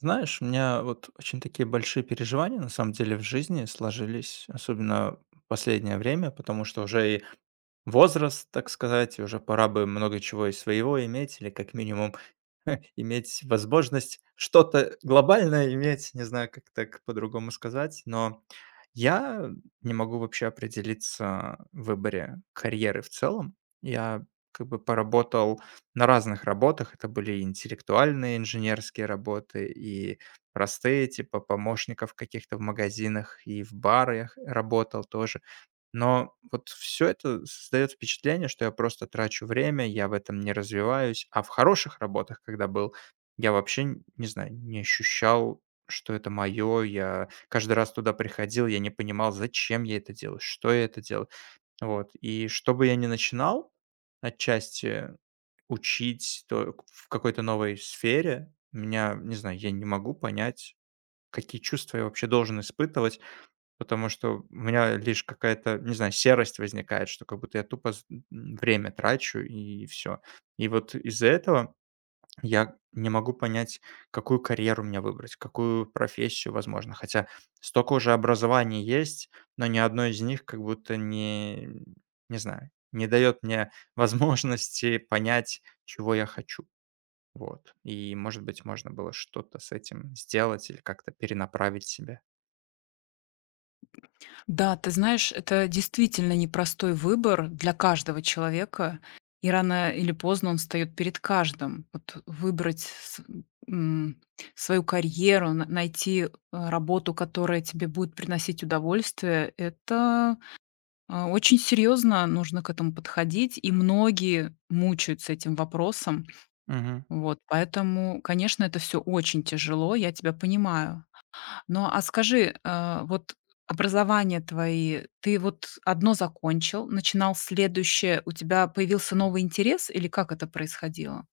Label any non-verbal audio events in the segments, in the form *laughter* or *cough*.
Знаешь, у меня вот очень такие большие переживания на самом деле в жизни сложились, особенно последнее время, потому что уже и возраст, так сказать, и уже пора бы много чего и своего иметь, или как минимум *laughs* иметь возможность что-то глобальное иметь, не знаю, как так по-другому сказать, но я не могу вообще определиться в выборе карьеры в целом. Я как бы поработал на разных работах. Это были и интеллектуальные инженерские работы, и простые, типа помощников каких-то в магазинах, и в барах работал тоже. Но вот все это создает впечатление, что я просто трачу время, я в этом не развиваюсь. А в хороших работах, когда был, я вообще, н не знаю, не ощущал, что это мое. Я каждый раз туда приходил, я не понимал, зачем я это делаю, что я это делаю. Вот. И что бы я ни начинал, отчасти учить то к в какой-то новой сфере, меня, не знаю, я не могу понять, какие чувства я вообще должен испытывать, потому что у меня лишь какая-то, не знаю, серость возникает, что как будто я тупо время трачу и все. И вот из-за этого я не могу понять, какую карьеру мне выбрать, какую профессию, возможно. Хотя столько уже образований есть, но ни одно из них как будто не знаю, не дает мне *laughs* возможности понять, чего я хочу. Вот. И, может быть, можно было что-то с этим сделать или как-то перенаправить себя. Да, ты знаешь, это действительно непростой выбор для каждого человека, и рано или поздно он встаёт перед каждым. Вот выбрать м, свою карьеру, на найти, работу, которая тебе будет приносить удовольствие- это, очень серьезно нужно к этому подходить, и многие мучаются этим вопросом. Вот, поэтому, конечно, это все очень тяжело, я тебя понимаю. Ну, а скажи, вот образование твои, ты вот одно закончил, начинал следующее, у тебя появился новый интерес или как это происходило?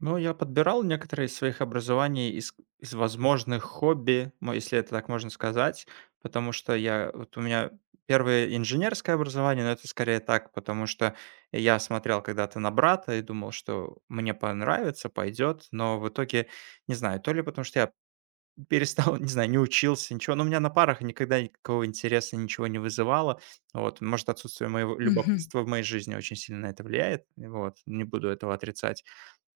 Ну, я подбирал некоторые из своих образований из возможных хобби, если это так можно сказать, потому что вот у меня первое инженерское образование, но это скорее так, потому что я смотрел когда-то на брата и думал, что мне понравится, пойдет, но в итоге, не знаю, то ли потому что я перестал, *laughs* не знаю, не учился, ничего. Но у меня на парах никогда никакого интереса ничего не вызывало. Вот, может, отсутствие моего Мгм. любопытства в моей жизни очень сильно на это влияет. Вот, не буду этого отрицать.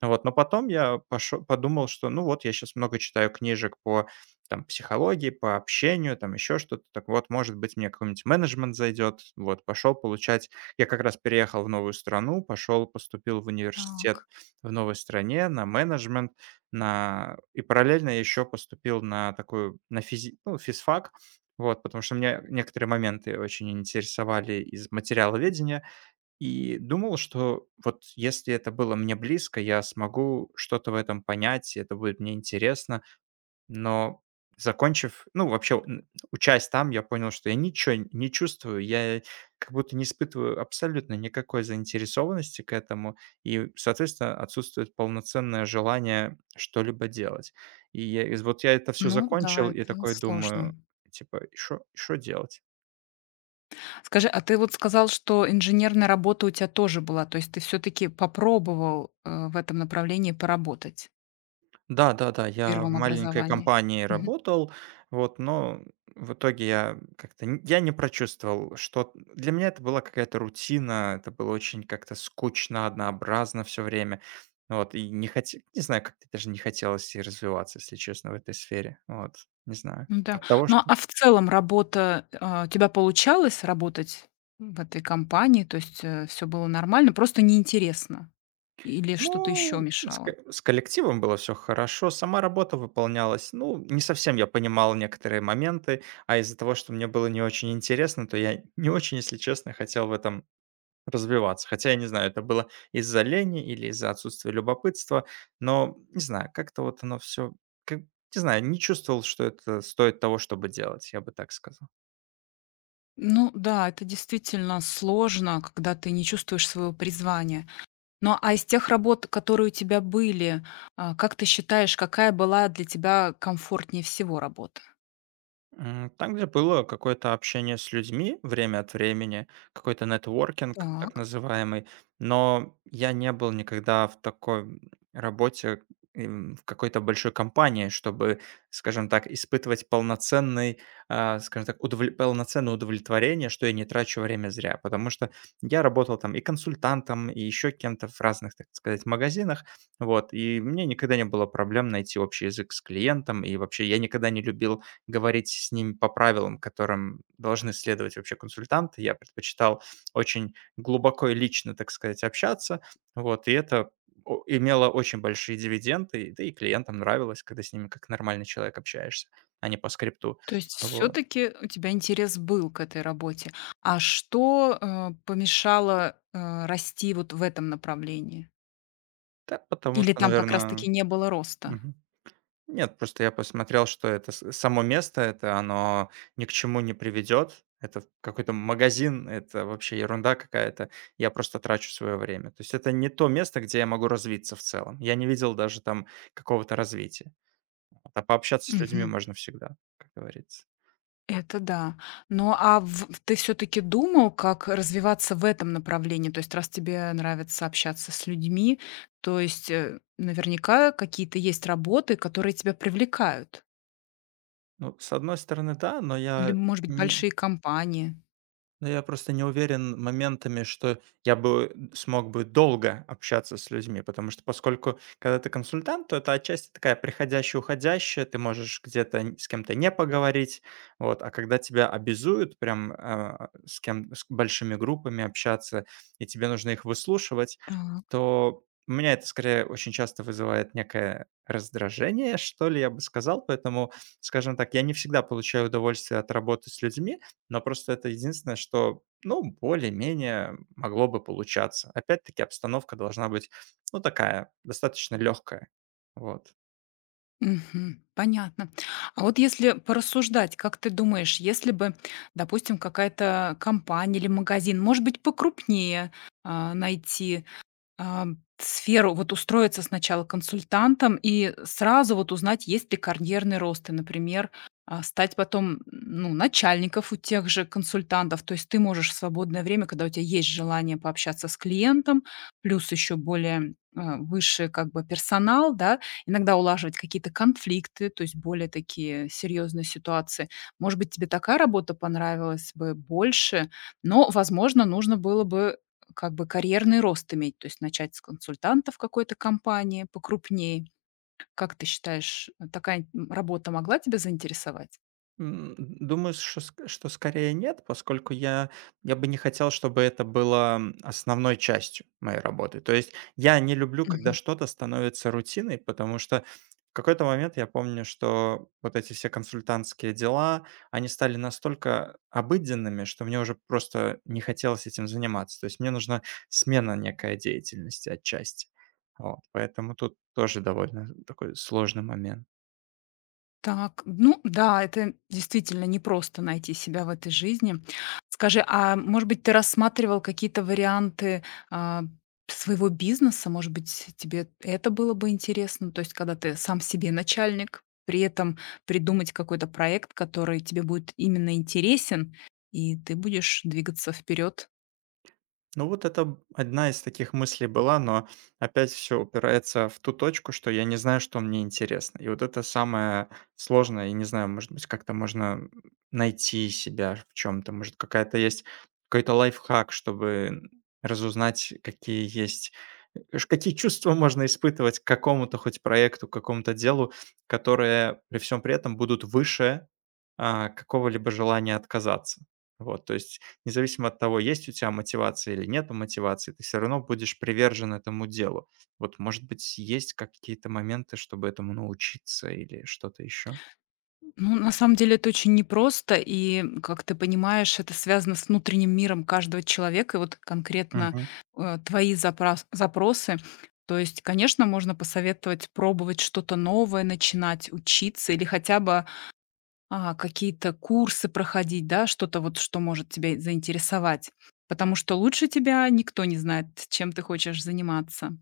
Вот, но потом я пошел, подумал, что, ну вот, я сейчас много читаю книжек по там психологии, по общению, там еще что-то. Так вот, может быть, мне какой-нибудь менеджмент зайдет. Вот, пошел получать. Я как раз переехал в новую страну, пошел, поступил в университет Так. в новой стране на менеджмент на и параллельно я еще поступил на такую, на физи ну, физфак, вот, потому что меня некоторые моменты очень интересовали из материала ведения. И думал, что вот если это было мне близко, я смогу что-то в этом понять, и это будет мне интересно. Но закончив, ну, вообще, н учась там, я понял, что я ничего не чувствую. Я как будто не испытываю абсолютно никакой заинтересованности к этому и, соответственно, отсутствует полноценное желание что-либо делать. И я из вот я это все Ну да, закончил и это такой сложно. думаю, типа: "И шо делать?" Скажи, а ты вот сказал, что инженерная работа у тебя тоже была, то есть ты все-таки попробовал в этом направлении поработать? Да, да-да, я в Первом маленькой образовании. компании Мгм. работал, вот, но в итоге я как-то н я не прочувствовал, что для меня это была какая-то рутина, это было очень как-то скучно, однообразно все время. Вот, и не хотел, не знаю, как-то даже не хотелось и развиваться, если честно, в этой сфере. Вот, не знаю. М-да. От того, Ну, что а в целом работа, у тебя получалось работать в этой компании? То есть, все было нормально, просто неинтересно или что-то еще ну, мешало? с коллективом было все хорошо, сама работа выполнялась. Ну, не совсем я понимал некоторые моменты, а из-за того, что мне было не очень интересно, то я не очень, если честно, хотел в этом развиваться. Хотя я не знаю, это было из-за лени или из-за отсутствия любопытства, но не знаю, как-то вот оно все, не знаю, не чувствовал, что это стоит того, чтобы делать, я бы так сказал. Ну да, это действительно сложно, когда ты не чувствуешь своего призвания. Ну, а из тех работ, которые у тебя были, как ты считаешь, какая была для тебя комфортнее всего работа? М, там, где было какое-то общение с людьми время от времени, какой-то нетворкинг так Так. называемый, но я не был никогда в такой, работе, в какой-то большой компании, чтобы, скажем так, испытывать полноценный, скажем так, удовле полноценное удовлетворение, что я не трачу время зря. Потому что я работал там и консультантом, и еще кем-то в разных, так сказать, магазинах, вот, и мне никогда не было проблем найти общий язык с клиентом, и вообще я никогда не любил говорить с ними по правилам, которым должны следовать вообще консультанты. Я предпочитал очень глубоко и лично, так сказать, общаться. Вот, и это имело очень большие дивиденды, да и клиентам нравилось, когда с ними как нормальный человек общаешься, а не по скрипту. То есть все Вот. таки у тебя интерес был к этой работе. А что, помешало, расти вот в этом направлении? Да, потому Или что, там как раз таки наверное... не было роста? Нет, просто я посмотрел, что это с само место, оно ни к чему не приведет. Это какой-то магазин, это вообще ерунда какая-то. Я просто трачу свое время. То есть это не то место, где я могу развиться в целом. Я не видел даже там какого-то развития. Вот. А пообщаться с людьми можно всегда, как говорится. Это да. Ну, ты все таки думал, как развиваться в этом направлении? То есть раз тебе нравится общаться с людьми, то есть, наверняка какие-то есть работы, которые тебя привлекают? Ну, с одной стороны, да, но Или, я может быть, не большие компании? ну, я просто не уверен моментами, что я бы смог бы долго общаться с людьми, потому что поскольку, когда ты консультант, то это отчасти такая приходящая, уходящая, ты можешь где-то с кем-то не поговорить, вот, а когда тебя обязуют прям с большими группами общаться, и тебе нужно их выслушивать, Так. то у меня это скорее очень часто вызывает некое раздражение, что ли, я бы сказал, поэтому, скажем так, я не всегда получаю удовольствие от работы с людьми, но просто это единственное, что, ну, более-менее могло бы получаться. Опять-таки обстановка должна быть, ну, такая, достаточно легкая. Вот. Мгм. Понятно. А вот если порассуждать, как ты думаешь, если бы, допустим, какая-то компания или магазин, может быть, покрупнее, а, найти сферу, вот устроиться сначала консультантом и сразу вот узнать, есть ли карьерный рост, и, например, стать потом, ну, начальников у тех же консультантов. То есть ты можешь в свободное время, когда у тебя есть желание пообщаться с клиентом, плюс еще более высший как бы персонал, да, иногда улаживать какие-то конфликты, то есть более такие серьезные ситуации. Может быть, тебе такая работа понравилась бы больше, но, возможно, нужно было бы как бы карьерный рост иметь, то есть начать с консультанта в какой-то компании покрупнее. Как ты считаешь, такая работа могла тебя заинтересовать? М, думаю, что ск что скорее нет, поскольку я бы не хотел, чтобы это было, основной частью моей работы. То есть я не люблю, когда что-то становится рутиной, потому что в какой-то момент я помню, что вот эти все консультантские дела, они стали настолько обыденными, что мне уже просто не хотелось этим заниматься. То есть мне нужна смена некой деятельности отчасти. Вот, поэтому тут тоже довольно такой сложный момент. Так, ну да, это действительно непросто найти себя в этой жизни. Скажи, а может быть, ты рассматривал какие-то варианты а, своего бизнеса? Может быть, тебе это было бы интересно? То есть, когда ты сам себе начальник, при этом придумать какой-то проект, который тебе будет именно интересен, и ты будешь двигаться вперед. Ну вот это одна из таких мыслей была, но опять все упирается в ту точку, что я не знаю, что мне интересно. И вот это самое сложное. И не знаю, может быть, как-то можно найти себя в чем-то, может, какая-то есть какой-то лайфхак, чтобы разузнать, какие есть, какие чувства *laughs* можно испытывать к какому-то хоть проекту, к какому-то делу, которые при всем при этом будут выше какого-либо желания отказаться. Вот, то есть независимо от того, есть у тебя мотивация или нет мотивации, ты все равно будешь привержен этому делу. Вот, может быть, есть какие-то моменты, чтобы этому научиться или что-то еще? Ну, на самом деле это очень непросто, и, как ты понимаешь, это связано с внутренним миром каждого человека, и вот конкретно Мгм. Твои запросы. То есть, конечно, можно посоветовать пробовать что-то новое, начинать учиться или хотя бы какие-то курсы проходить, да, что-то вот, что может тебя заинтересовать. Потому что лучше тебя никто не знает, чем ты хочешь заниматься.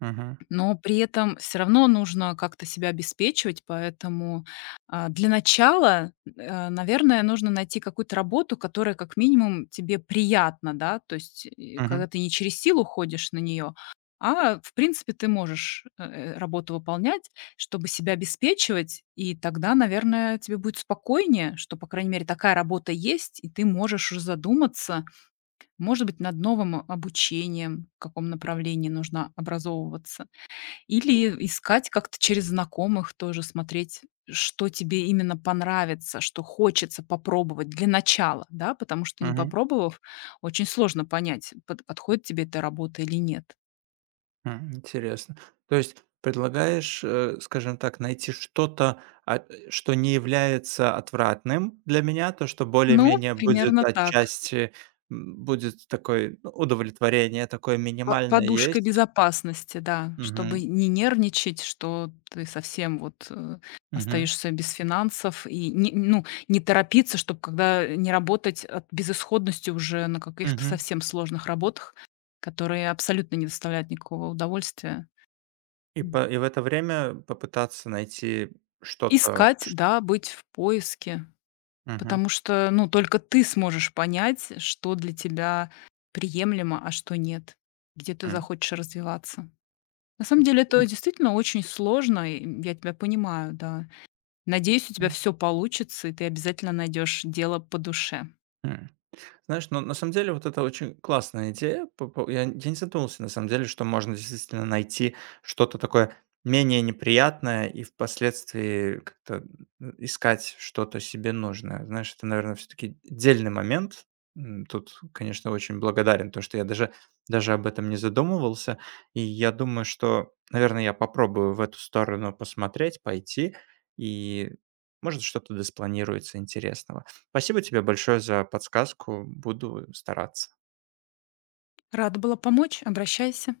Мгм. Но при этом все равно нужно как-то себя обеспечивать, поэтому, для начала, наверное, нужно найти какую-то работу, которая как минимум тебе приятна, да. То есть, Мгм. когда ты не через силу ходишь на нее, в принципе, ты можешь, работу выполнять, чтобы себя обеспечивать, и тогда, наверное, тебе будет спокойнее, что, по крайней мере, такая работа есть, и ты можешь уже задуматься, может быть, над новым обучением, в каком направлении нужно образовываться. Или искать как-то через знакомых тоже, смотреть, что тебе именно понравится, что хочется попробовать для начала, да, потому что не Мгм. попробовав, очень сложно понять, подходит тебе эта работа или нет. Интересно. То есть предлагаешь, скажем так, найти что-то, что не является отвратным для меня, то, что Ну, более-менее будет примерно так. отчасти, будет такое ну, удовлетворение, такое По минимальное подушка есть. безопасности, да, чтобы Мгм. не нервничать, что ты совсем вот, Мгм. остаешься без финансов и не ну, не торопиться, чтобы когда не работать от безысходности уже на каких-то Мгм. совсем сложных работах, которые абсолютно не доставляют никакого удовольствия. И М. по и в это время попытаться найти что-то, Искать, чт да, быть в поиске, мгм, потому что, ну, только ты сможешь понять, что для тебя приемлемо, а что нет, где ты м. захочешь развиваться. На самом деле это Интересно. действительно очень сложно, и, я тебя понимаю, да. Надеюсь, у тебя все получится, и ты обязательно найдешь дело по душе. М. Знаешь, но на самом деле вот это очень классная идея. Я, не задумывался, на самом деле, что можно действительно найти что-то такое менее неприятное и впоследствии как-то искать что-то себе нужное. Знаешь, это, наверное, все-таки отдельный момент. Тут, конечно, очень благодарен, то, что я даже, даже об этом не задумывался. И я думаю, что, наверное, я попробую в эту сторону посмотреть, пойти, и может что-то доспланируется интересного. Спасибо тебе большое за подсказку. Буду стараться. Рада была помочь, обращайся.